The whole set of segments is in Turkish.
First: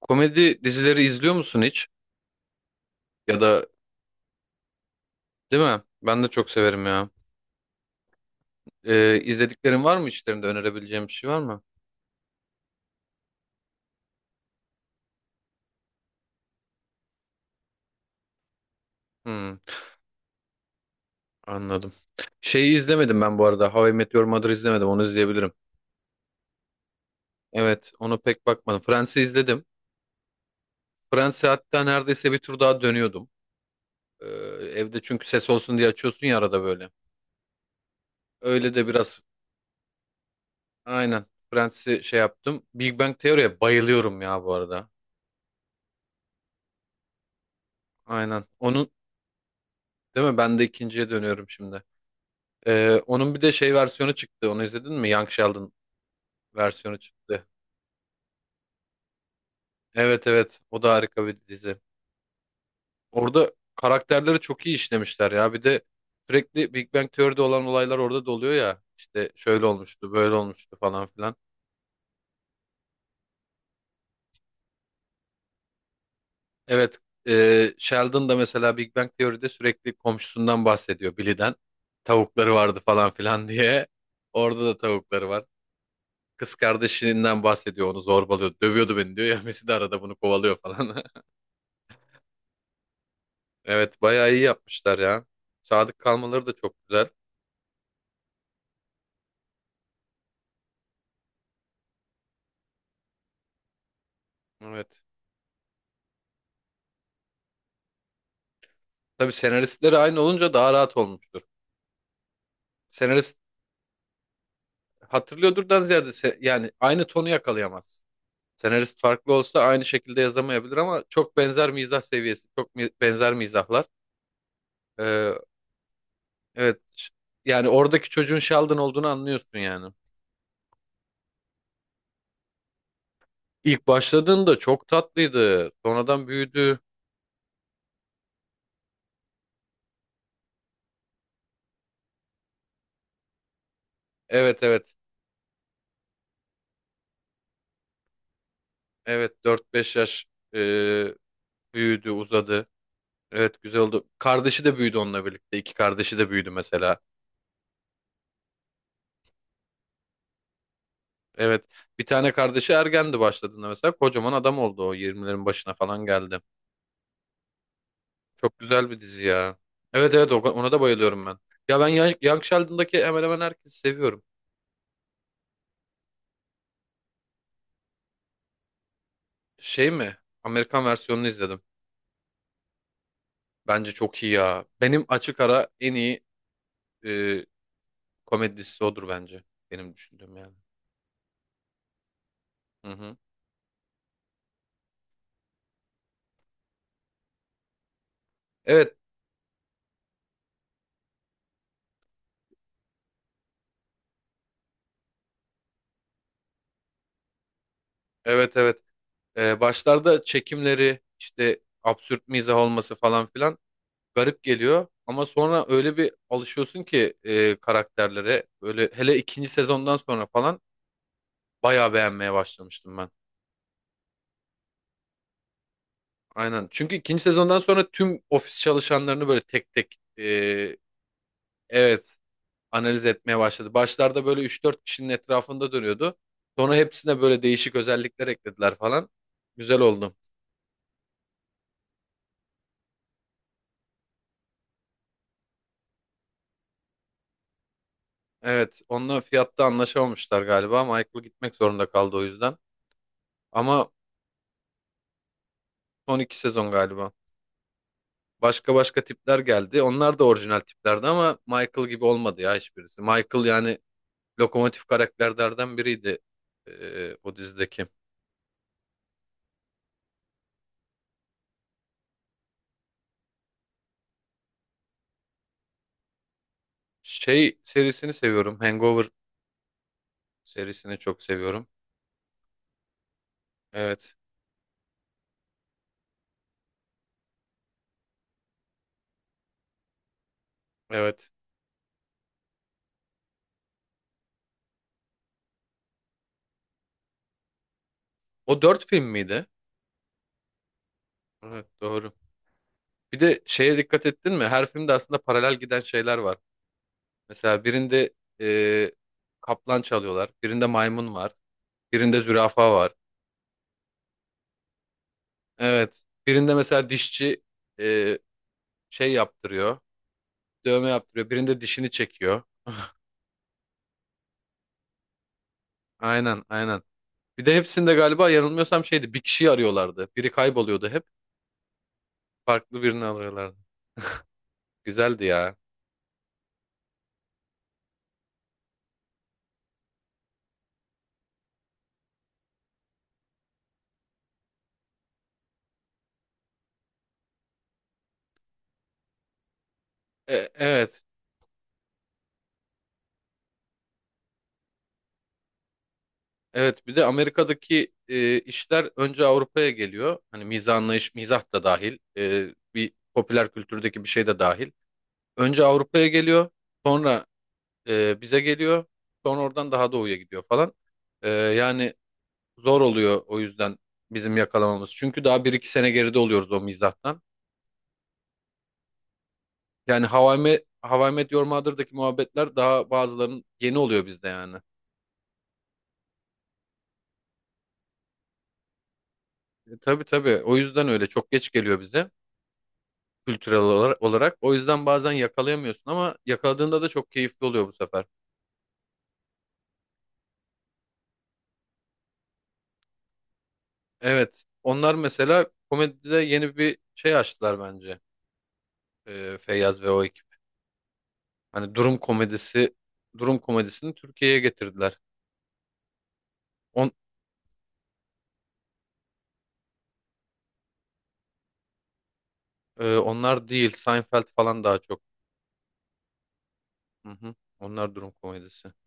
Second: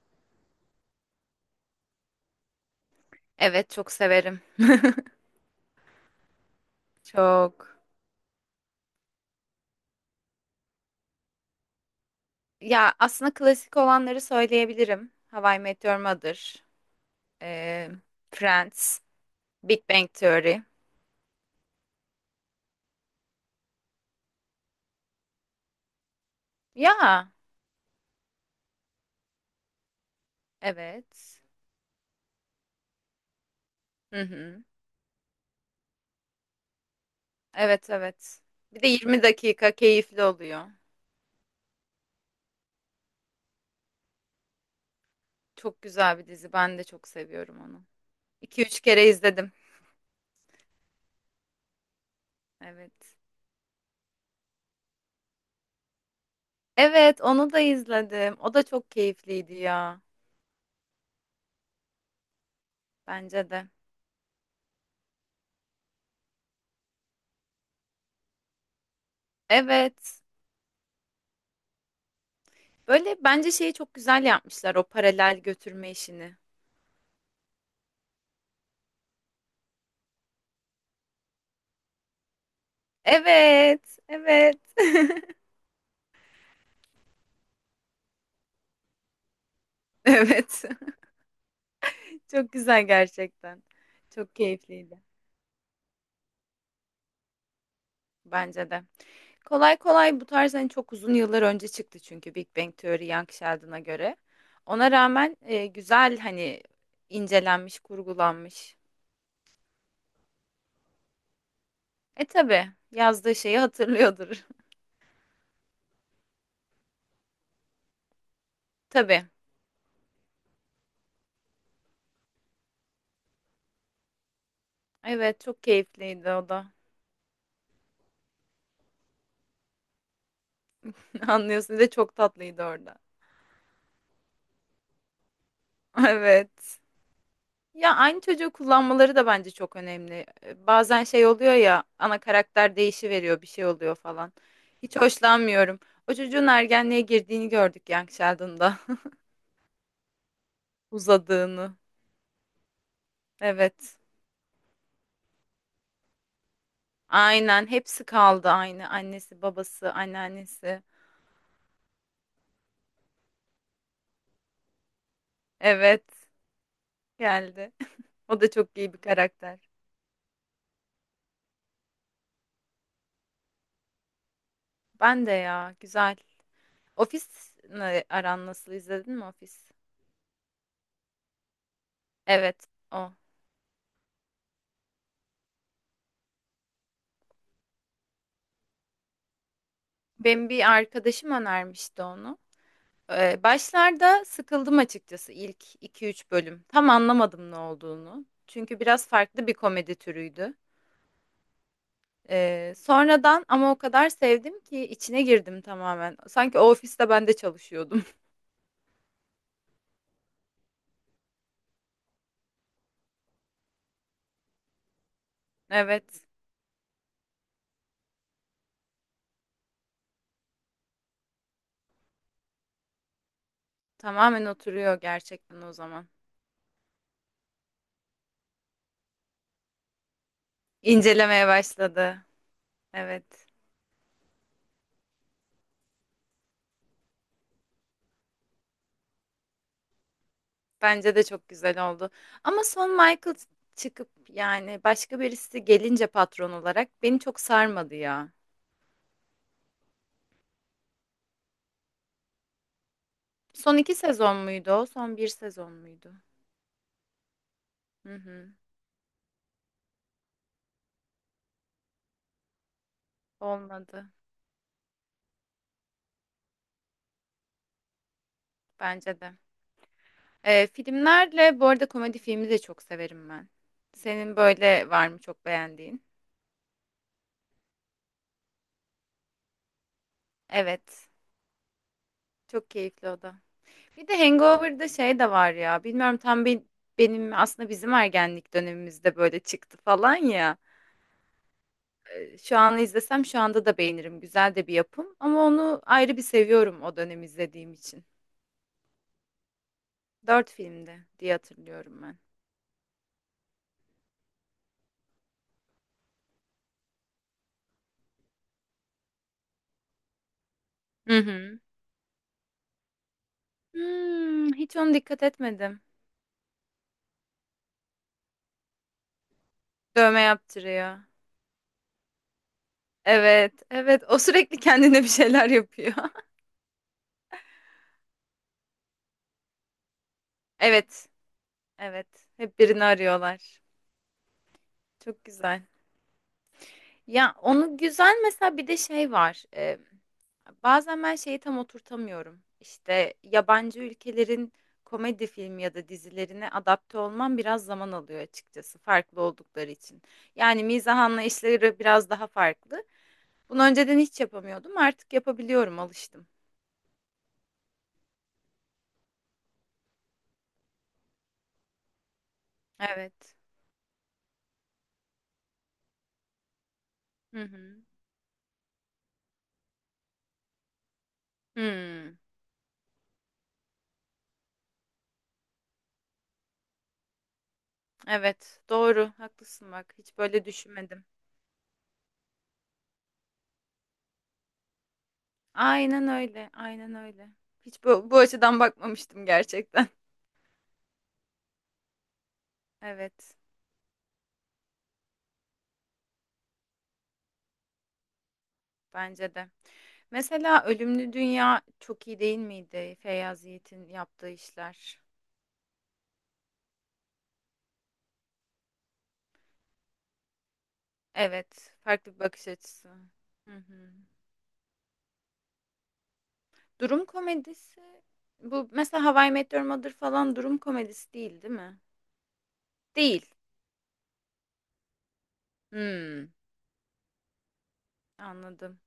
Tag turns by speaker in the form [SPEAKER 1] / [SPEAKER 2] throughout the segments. [SPEAKER 1] Komedi dizileri izliyor musun hiç? Ya da
[SPEAKER 2] Evet, çok severim.
[SPEAKER 1] değil mi? Ben de çok severim ya.
[SPEAKER 2] Çok.
[SPEAKER 1] İzlediklerin var mı, içlerinde önerebileceğim bir şey var mı?
[SPEAKER 2] Ya, aslında klasik olanları söyleyebilirim. How I Met Your Mother, e, Friends,
[SPEAKER 1] Hmm,
[SPEAKER 2] Big Bang Theory.
[SPEAKER 1] anladım. Şeyi izlemedim ben bu arada. How I Met Your Mother izlemedim. Onu izleyebilirim.
[SPEAKER 2] Ya,
[SPEAKER 1] Evet, onu pek bakmadım. Friends'i izledim.
[SPEAKER 2] evet.
[SPEAKER 1] Friends'i hatta neredeyse bir tur daha dönüyordum.
[SPEAKER 2] Hı
[SPEAKER 1] Ee,
[SPEAKER 2] hı.
[SPEAKER 1] Evde çünkü ses olsun diye açıyorsun ya arada böyle.
[SPEAKER 2] Evet, evet.
[SPEAKER 1] Öyle
[SPEAKER 2] Bir
[SPEAKER 1] de
[SPEAKER 2] de
[SPEAKER 1] biraz
[SPEAKER 2] 20 dakika keyifli oluyor.
[SPEAKER 1] aynen. Friends'i şey yaptım. Big Bang Theory'ye bayılıyorum ya bu arada.
[SPEAKER 2] Çok güzel bir dizi. Ben de çok seviyorum onu.
[SPEAKER 1] Aynen.
[SPEAKER 2] iki üç
[SPEAKER 1] Onun
[SPEAKER 2] kere izledim.
[SPEAKER 1] değil mi? Ben de ikinciye dönüyorum şimdi.
[SPEAKER 2] Evet.
[SPEAKER 1] Onun bir de şey versiyonu çıktı. Onu izledin mi? Young Sheldon versiyonu
[SPEAKER 2] Evet,
[SPEAKER 1] çıktı.
[SPEAKER 2] onu da izledim. O da çok keyifliydi ya.
[SPEAKER 1] Evet, evet. O da harika bir dizi.
[SPEAKER 2] Bence
[SPEAKER 1] Orada
[SPEAKER 2] de.
[SPEAKER 1] karakterleri çok iyi işlemişler ya. Bir de sürekli Big Bang Theory'de olan olaylar orada da oluyor ya. İşte şöyle olmuştu,
[SPEAKER 2] Evet.
[SPEAKER 1] böyle olmuştu falan filan.
[SPEAKER 2] Böyle bence şeyi çok güzel yapmışlar, o paralel götürme işini.
[SPEAKER 1] Evet. E, Sheldon da mesela Big Bang Theory'de sürekli komşusundan bahsediyor. Billy'den. Tavukları vardı falan filan diye.
[SPEAKER 2] Evet, evet.
[SPEAKER 1] Orada da tavukları var. Kız kardeşinden bahsediyor. Onu zorbalıyor. Dövüyordu beni diyor ya. Messi de arada bunu kovalıyor
[SPEAKER 2] Evet.
[SPEAKER 1] falan.
[SPEAKER 2] Çok güzel gerçekten.
[SPEAKER 1] Evet, bayağı
[SPEAKER 2] Çok
[SPEAKER 1] iyi
[SPEAKER 2] keyifliydi.
[SPEAKER 1] yapmışlar ya. Sadık kalmaları da çok güzel.
[SPEAKER 2] Bence de. Kolay kolay bu tarz, hani çok uzun yıllar önce çıktı çünkü Big Bang Theory, Young Sheldon'a göre. Ona
[SPEAKER 1] Evet.
[SPEAKER 2] rağmen güzel, hani incelenmiş, kurgulanmış.
[SPEAKER 1] Tabii senaristleri aynı olunca daha rahat olmuştur.
[SPEAKER 2] E, tabii yazdığı
[SPEAKER 1] Senarist
[SPEAKER 2] şeyi hatırlıyordur.
[SPEAKER 1] hatırlıyordurdan ziyade yani aynı tonu yakalayamaz. Senarist
[SPEAKER 2] Tabii.
[SPEAKER 1] farklı olsa aynı şekilde yazamayabilir ama çok benzer mizah seviyesi, çok benzer mizahlar. Ee,
[SPEAKER 2] Evet, çok keyifliydi o da.
[SPEAKER 1] evet ş- Yani oradaki çocuğun Sheldon olduğunu anlıyorsun yani.
[SPEAKER 2] Anlıyorsun, bir de çok tatlıydı orada.
[SPEAKER 1] İlk başladığında çok tatlıydı. Sonradan büyüdü.
[SPEAKER 2] Evet. Ya, aynı çocuğu kullanmaları da bence çok önemli. Bazen şey oluyor ya, ana karakter değişiveriyor, bir şey oluyor falan.
[SPEAKER 1] Evet, evet,
[SPEAKER 2] Hiç hoşlanmıyorum. O çocuğun ergenliğe girdiğini gördük Young Sheldon'da.
[SPEAKER 1] evet, dört beş yaş, e,
[SPEAKER 2] Uzadığını.
[SPEAKER 1] büyüdü, uzadı. Evet, güzel
[SPEAKER 2] Evet.
[SPEAKER 1] oldu. Kardeşi de büyüdü onunla birlikte. İki kardeşi de büyüdü mesela.
[SPEAKER 2] Aynen, hepsi kaldı aynı. Annesi, babası, anneannesi.
[SPEAKER 1] Evet. Bir tane kardeşi ergendi başladığında mesela. Kocaman adam oldu o. Yirmilerin başına
[SPEAKER 2] Evet,
[SPEAKER 1] falan geldi.
[SPEAKER 2] geldi. O da
[SPEAKER 1] Çok
[SPEAKER 2] çok
[SPEAKER 1] güzel
[SPEAKER 2] iyi bir
[SPEAKER 1] bir dizi ya.
[SPEAKER 2] karakter.
[SPEAKER 1] Evet, evet ona da bayılıyorum ben. Ya ben Young Sheldon'daki hemen hemen herkesi seviyorum.
[SPEAKER 2] Ben de, ya, güzel. Ofis ne- aran nasıl, izledin mi Ofis?
[SPEAKER 1] Şey mi? Amerikan versiyonunu izledim.
[SPEAKER 2] Evet, o.
[SPEAKER 1] Bence çok iyi ya. Benim açık ara en iyi e, komedi dizisi odur bence. Benim düşündüğüm
[SPEAKER 2] Benim
[SPEAKER 1] yani.
[SPEAKER 2] bir arkadaşım önermişti onu.
[SPEAKER 1] Hı hı.
[SPEAKER 2] Başlarda sıkıldım açıkçası, ilk iki üç bölüm. Tam anlamadım ne olduğunu. Çünkü
[SPEAKER 1] Evet,
[SPEAKER 2] biraz farklı bir komedi türüydü. Sonradan ama o kadar sevdim ki içine girdim tamamen. Sanki o ofiste ben de çalışıyordum.
[SPEAKER 1] evet, evet. Başlarda çekimleri işte absürt mizah olması falan filan garip geliyor ama sonra öyle bir
[SPEAKER 2] Evet,
[SPEAKER 1] alışıyorsun ki karakterlere, böyle hele ikinci sezondan sonra falan bayağı beğenmeye başlamıştım ben.
[SPEAKER 2] tamamen oturuyor gerçekten o zaman.
[SPEAKER 1] Aynen. Çünkü ikinci sezondan sonra tüm ofis çalışanlarını böyle tek tek
[SPEAKER 2] İncelemeye
[SPEAKER 1] evet,
[SPEAKER 2] başladı.
[SPEAKER 1] analiz etmeye
[SPEAKER 2] Evet,
[SPEAKER 1] başladı. Başlarda böyle üç dört kişinin etrafında dönüyordu. Sonra hepsine böyle değişik özellikler eklediler falan. Güzel oldu.
[SPEAKER 2] bence de çok güzel oldu. Ama son, Michael çıkıp, yani başka birisi gelince patron olarak, beni çok sarmadı ya.
[SPEAKER 1] Evet, onunla fiyatta anlaşamamışlar galiba. Michael gitmek zorunda kaldı o yüzden.
[SPEAKER 2] Son
[SPEAKER 1] Ama
[SPEAKER 2] iki sezon muydu o? Son bir sezon muydu?
[SPEAKER 1] son iki sezon galiba.
[SPEAKER 2] Hı hı.
[SPEAKER 1] Başka başka tipler geldi. Onlar da orijinal tiplerdi ama Michael gibi olmadı ya hiçbirisi. Michael yani
[SPEAKER 2] Olmadı.
[SPEAKER 1] lokomotif karakterlerden biriydi o dizideki.
[SPEAKER 2] Bence de. Filmlerle bu arada, komedi filmi de çok severim ben. Senin böyle var mı çok beğendiğin?
[SPEAKER 1] Şey serisini seviyorum. Hangover serisini
[SPEAKER 2] Evet.
[SPEAKER 1] çok seviyorum.
[SPEAKER 2] Çok keyifli o da. Bir
[SPEAKER 1] Evet.
[SPEAKER 2] de Hangover'da şey de var ya. Bilmiyorum tam bir, benim aslında bizim ergenlik dönemimizde böyle çıktı falan ya.
[SPEAKER 1] Evet.
[SPEAKER 2] Şu an izlesem, şu anda da beğenirim. Güzel de bir yapım. Ama onu ayrı bir seviyorum, o dönem izlediğim için.
[SPEAKER 1] O dört film miydi?
[SPEAKER 2] Dört filmdi diye
[SPEAKER 1] Evet,
[SPEAKER 2] hatırlıyorum
[SPEAKER 1] doğru.
[SPEAKER 2] ben.
[SPEAKER 1] Bir de şeye dikkat ettin mi? Her filmde aslında paralel giden şeyler var. Mesela birinde e, kaplan çalıyorlar. Birinde maymun
[SPEAKER 2] Hı
[SPEAKER 1] var.
[SPEAKER 2] hı.
[SPEAKER 1] Birinde zürafa var.
[SPEAKER 2] Hiç ona dikkat etmedim.
[SPEAKER 1] Evet. Birinde mesela dişçi e, şey yaptırıyor.
[SPEAKER 2] Dövme
[SPEAKER 1] Dövme
[SPEAKER 2] yaptırıyor.
[SPEAKER 1] yaptırıyor. Birinde dişini çekiyor.
[SPEAKER 2] Evet, evet. O sürekli kendine bir şeyler yapıyor.
[SPEAKER 1] Aynen, aynen. Bir de hepsinde galiba, yanılmıyorsam şeydi, bir kişiyi arıyorlardı. Biri kayboluyordu hep.
[SPEAKER 2] Evet, evet. Hep
[SPEAKER 1] Farklı
[SPEAKER 2] birini
[SPEAKER 1] birini arıyorlardı.
[SPEAKER 2] arıyorlar.
[SPEAKER 1] Güzeldi
[SPEAKER 2] Çok
[SPEAKER 1] ya.
[SPEAKER 2] güzel. Ya, onu güzel mesela, bir de şey var. Bazen ben şeyi tam oturtamıyorum. İşte yabancı ülkelerin komedi filmi ya da dizilerine adapte olmam biraz zaman alıyor açıkçası, farklı oldukları için.
[SPEAKER 1] E,
[SPEAKER 2] Yani mizah
[SPEAKER 1] evet.
[SPEAKER 2] anlayışları biraz daha farklı. Bunu önceden hiç yapamıyordum. Artık yapabiliyorum, alıştım.
[SPEAKER 1] Evet, bir de Amerika'daki işler önce Avrupa'ya geliyor. Hani mizah anlayış, mizah da dahil. Bir
[SPEAKER 2] Evet.
[SPEAKER 1] popüler kültürdeki bir şey de dahil. Önce Avrupa'ya geliyor. Sonra
[SPEAKER 2] Hı hı.
[SPEAKER 1] bize geliyor. Sonra oradan daha doğuya gidiyor falan. E, yani
[SPEAKER 2] Hmm.
[SPEAKER 1] zor oluyor o yüzden bizim yakalamamız. Çünkü daha bir iki sene geride oluyoruz o mizahtan.
[SPEAKER 2] Evet, doğru. Haklısın bak.
[SPEAKER 1] Yani
[SPEAKER 2] Hiç böyle
[SPEAKER 1] How
[SPEAKER 2] düşünmedim.
[SPEAKER 1] I Met Your Mother'daki muhabbetler daha, bazılarının yeni oluyor bizde yani.
[SPEAKER 2] Aynen öyle. Aynen öyle. Hiç bu açıdan bakmamıştım
[SPEAKER 1] E,
[SPEAKER 2] gerçekten.
[SPEAKER 1] tabii tabii, o yüzden öyle çok geç geliyor bize
[SPEAKER 2] Evet,
[SPEAKER 1] kültürel olarak. O yüzden bazen yakalayamıyorsun ama yakaladığında da çok keyifli oluyor bu sefer.
[SPEAKER 2] bence de. Mesela Ölümlü Dünya çok iyi değil miydi? Feyyaz Yiğit'in yaptığı
[SPEAKER 1] Evet, onlar
[SPEAKER 2] işler.
[SPEAKER 1] mesela komedide yeni bir şey açtılar bence, Feyyaz ve o ekip.
[SPEAKER 2] Evet,
[SPEAKER 1] Hani durum
[SPEAKER 2] farklı bir bakış
[SPEAKER 1] komedisi,
[SPEAKER 2] açısı.
[SPEAKER 1] durum
[SPEAKER 2] Hı hı.
[SPEAKER 1] komedisini Türkiye'ye getirdiler. On,
[SPEAKER 2] Durum komedisi bu mesela, How I Met Your Mother falan durum komedisi değil, değil mi? Değil.
[SPEAKER 1] Onlar değil, Seinfeld falan daha çok.
[SPEAKER 2] Hmm,
[SPEAKER 1] Hı hı. Onlar durum komedisi.
[SPEAKER 2] anladım.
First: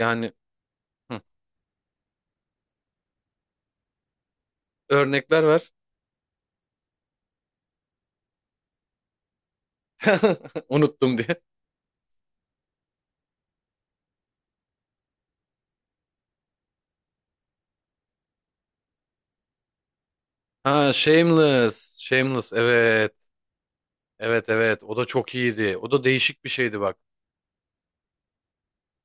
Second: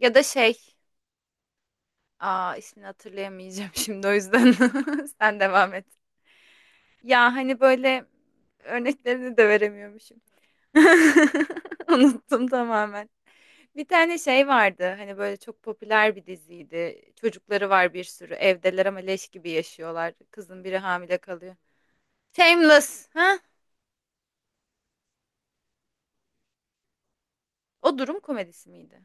[SPEAKER 2] Ya da şey,
[SPEAKER 1] hı.
[SPEAKER 2] Aa, ismini hatırlayamayacağım şimdi o yüzden. Sen
[SPEAKER 1] Örnekler ver.
[SPEAKER 2] devam et. Ya, hani böyle örneklerini de veremiyormuşum.
[SPEAKER 1] Unuttum diye.
[SPEAKER 2] Unuttum tamamen. Bir tane şey vardı. Hani böyle çok popüler bir diziydi. Çocukları var bir sürü. Evdeler ama leş gibi yaşıyorlar. Kızın biri
[SPEAKER 1] Ha,
[SPEAKER 2] hamile kalıyor.
[SPEAKER 1] Shameless. Shameless.
[SPEAKER 2] Shameless.
[SPEAKER 1] Evet.
[SPEAKER 2] Ha?
[SPEAKER 1] Evet, evet. O da çok iyiydi. O da değişik bir şeydi bak.
[SPEAKER 2] O durum komedisi miydi?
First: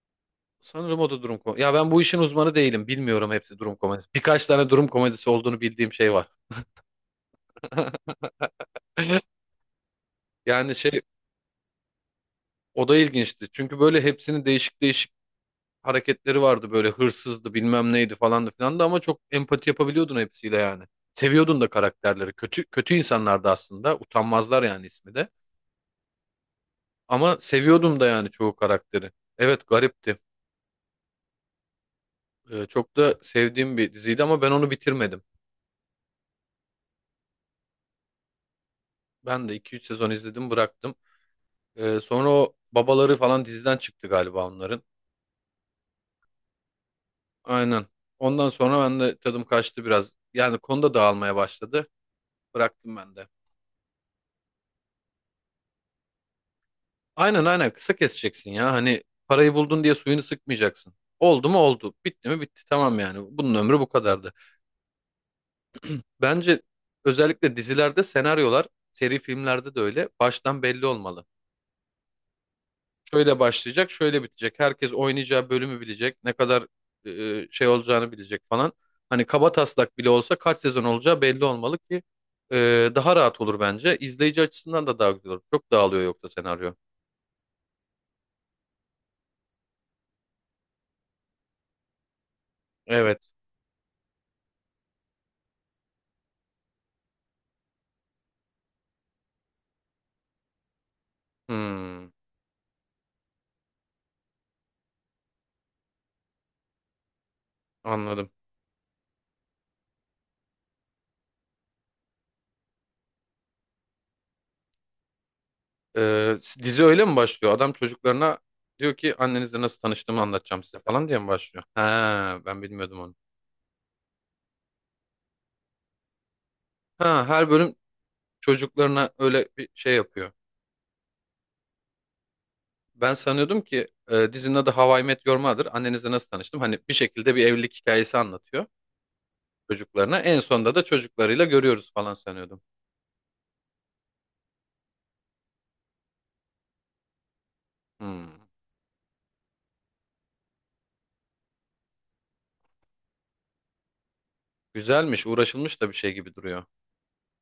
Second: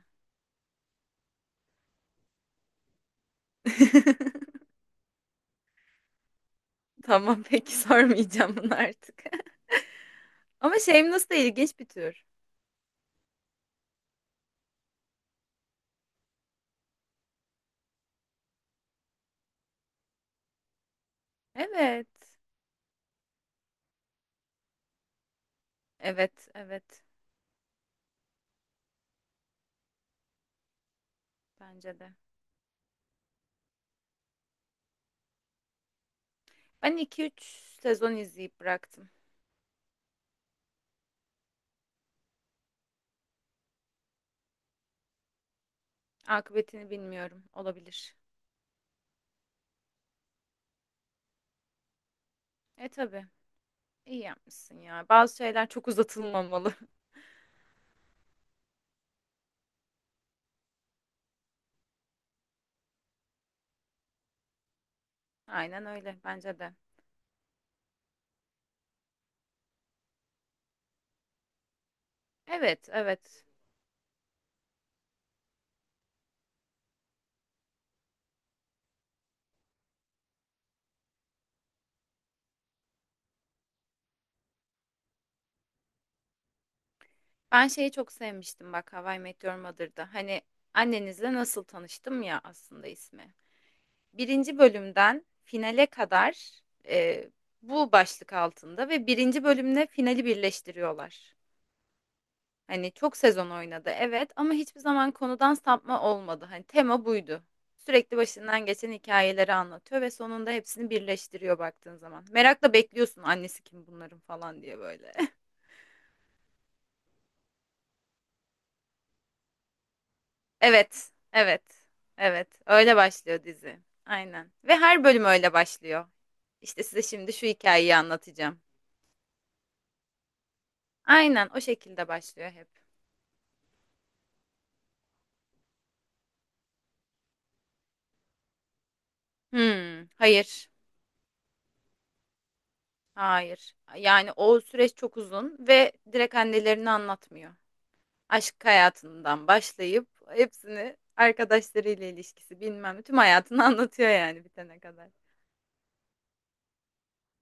[SPEAKER 1] Sanırım o da durum komedisi. Ya ben bu işin uzmanı değilim. Bilmiyorum, hepsi durum komedisi. Birkaç tane durum komedisi olduğunu bildiğim şey var.
[SPEAKER 2] Tamam, peki, sormayacağım bunu artık.
[SPEAKER 1] Yani
[SPEAKER 2] Ama
[SPEAKER 1] şey,
[SPEAKER 2] Shameless da ilginç bir tür.
[SPEAKER 1] o da ilginçti. Çünkü böyle hepsini değişik değişik hareketleri vardı, böyle hırsızdı bilmem neydi falan da filan da, ama çok empati yapabiliyordun hepsiyle yani. Seviyordun da
[SPEAKER 2] Evet.
[SPEAKER 1] karakterleri. Kötü kötü insanlardı aslında. Utanmazlar yani ismi de.
[SPEAKER 2] Evet, evet.
[SPEAKER 1] Ama seviyordum da yani çoğu karakteri. Evet, garipti.
[SPEAKER 2] Bence de.
[SPEAKER 1] Çok da sevdiğim bir diziydi ama ben onu bitirmedim.
[SPEAKER 2] Ben iki üç sezon izleyip bıraktım.
[SPEAKER 1] Ben de iki üç sezon izledim, bıraktım. Sonra o babaları falan diziden çıktı galiba onların.
[SPEAKER 2] Akıbetini bilmiyorum.
[SPEAKER 1] Aynen.
[SPEAKER 2] Olabilir.
[SPEAKER 1] Ondan sonra ben de tadım kaçtı biraz. Yani konuda dağılmaya başladı.
[SPEAKER 2] E,
[SPEAKER 1] Bıraktım ben
[SPEAKER 2] tabii.
[SPEAKER 1] de.
[SPEAKER 2] İyi yapmışsın ya. Bazı şeyler çok uzatılmamalı.
[SPEAKER 1] Aynen, aynen, kısa keseceksin ya. Hani parayı buldun diye suyunu sıkmayacaksın. Oldu mu oldu. Bitti mi bitti. Tamam yani. Bunun ömrü bu kadardı.
[SPEAKER 2] Aynen öyle, bence
[SPEAKER 1] Bence
[SPEAKER 2] de.
[SPEAKER 1] özellikle dizilerde senaryolar, seri filmlerde de öyle, baştan belli olmalı.
[SPEAKER 2] Evet,
[SPEAKER 1] Şöyle
[SPEAKER 2] evet.
[SPEAKER 1] başlayacak, şöyle bitecek. Herkes oynayacağı bölümü bilecek. Ne kadar şey olacağını bilecek falan. Hani kaba taslak bile olsa kaç sezon olacağı belli olmalı ki daha rahat olur bence. İzleyici açısından da daha güzel olur. Çok dağılıyor yoksa senaryo.
[SPEAKER 2] Ben şeyi çok sevmiştim bak, How I Met Your Mother'da. Hani annenizle nasıl tanıştım, ya, aslında
[SPEAKER 1] Evet.
[SPEAKER 2] ismi. Birinci bölümden finale kadar e, bu başlık altında, ve birinci bölümle finali birleştiriyorlar.
[SPEAKER 1] Hmm,
[SPEAKER 2] Hani çok sezon oynadı evet, ama hiçbir zaman konudan sapma olmadı. Hani tema buydu. Sürekli
[SPEAKER 1] anladım.
[SPEAKER 2] başından geçen hikayeleri anlatıyor ve sonunda hepsini birleştiriyor baktığın zaman. Merakla bekliyorsun, annesi kim bunların falan diye, böyle.
[SPEAKER 1] Dizi öyle mi başlıyor? Adam çocuklarına diyor ki annenizle nasıl tanıştığımı anlatacağım size falan
[SPEAKER 2] Evet,
[SPEAKER 1] diye mi
[SPEAKER 2] evet,
[SPEAKER 1] başlıyor? Ha,
[SPEAKER 2] evet.
[SPEAKER 1] ben
[SPEAKER 2] Öyle
[SPEAKER 1] bilmiyordum onu.
[SPEAKER 2] başlıyor dizi. Aynen. Ve her bölüm öyle başlıyor. İşte size
[SPEAKER 1] Ha,
[SPEAKER 2] şimdi şu
[SPEAKER 1] her bölüm
[SPEAKER 2] hikayeyi anlatacağım.
[SPEAKER 1] çocuklarına öyle bir şey yapıyor.
[SPEAKER 2] Aynen o şekilde başlıyor hep.
[SPEAKER 1] Ben sanıyordum ki dizinin adı How I Met Your Mother. Annenizle nasıl tanıştım? Hani bir şekilde bir evlilik hikayesi anlatıyor
[SPEAKER 2] Hmm,
[SPEAKER 1] çocuklarına. En
[SPEAKER 2] hayır,
[SPEAKER 1] sonunda da çocuklarıyla görüyoruz falan sanıyordum.
[SPEAKER 2] hayır. Yani o süreç çok uzun ve direkt annelerini anlatmıyor.
[SPEAKER 1] Hmm.
[SPEAKER 2] Aşk hayatından başlayıp hepsini, arkadaşlarıyla ilişkisi, bilmem ne, tüm hayatını anlatıyor yani bitene kadar.
[SPEAKER 1] Güzelmiş, uğraşılmış da bir şey gibi duruyor.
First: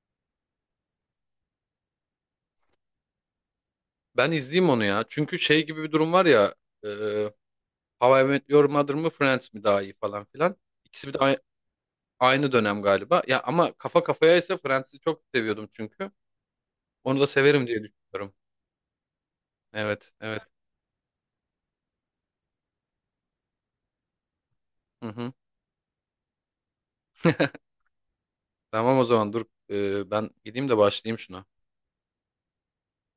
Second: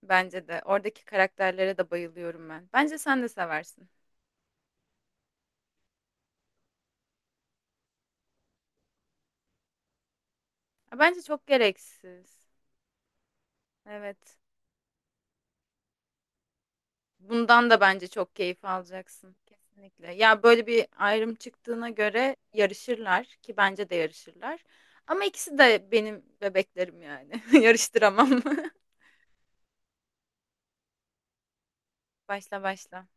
[SPEAKER 2] Bence de, oradaki karakterlere de bayılıyorum ben. Bence sen de seversin.
[SPEAKER 1] Ben izleyeyim onu ya. Çünkü şey gibi bir durum var ya. E, How I Met Your Mother mı Friends mi daha iyi falan filan.
[SPEAKER 2] Ya,
[SPEAKER 1] İkisi bir de
[SPEAKER 2] bence
[SPEAKER 1] aynı,
[SPEAKER 2] çok gereksiz.
[SPEAKER 1] aynı dönem galiba. Ya ama kafa kafaya
[SPEAKER 2] Evet.
[SPEAKER 1] ise Friends'i çok seviyordum çünkü. Onu da severim
[SPEAKER 2] Bundan da
[SPEAKER 1] diye
[SPEAKER 2] bence
[SPEAKER 1] düşünüyorum.
[SPEAKER 2] çok keyif alacaksın.
[SPEAKER 1] Evet,
[SPEAKER 2] Kesinlikle.
[SPEAKER 1] evet.
[SPEAKER 2] Ya, böyle bir ayrım çıktığına göre yarışırlar ki, bence de yarışırlar.
[SPEAKER 1] Hı
[SPEAKER 2] Ama
[SPEAKER 1] hı.
[SPEAKER 2] ikisi de benim bebeklerim yani. Yarıştıramam.
[SPEAKER 1] Tamam, o zaman dur. Ben gideyim de başlayayım şuna.
[SPEAKER 2] Başla, başla.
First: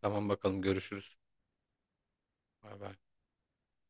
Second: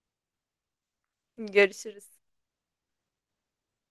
[SPEAKER 1] Tamam, bakalım, görüşürüz.
[SPEAKER 2] Görüşürüz.
[SPEAKER 1] Bay bay.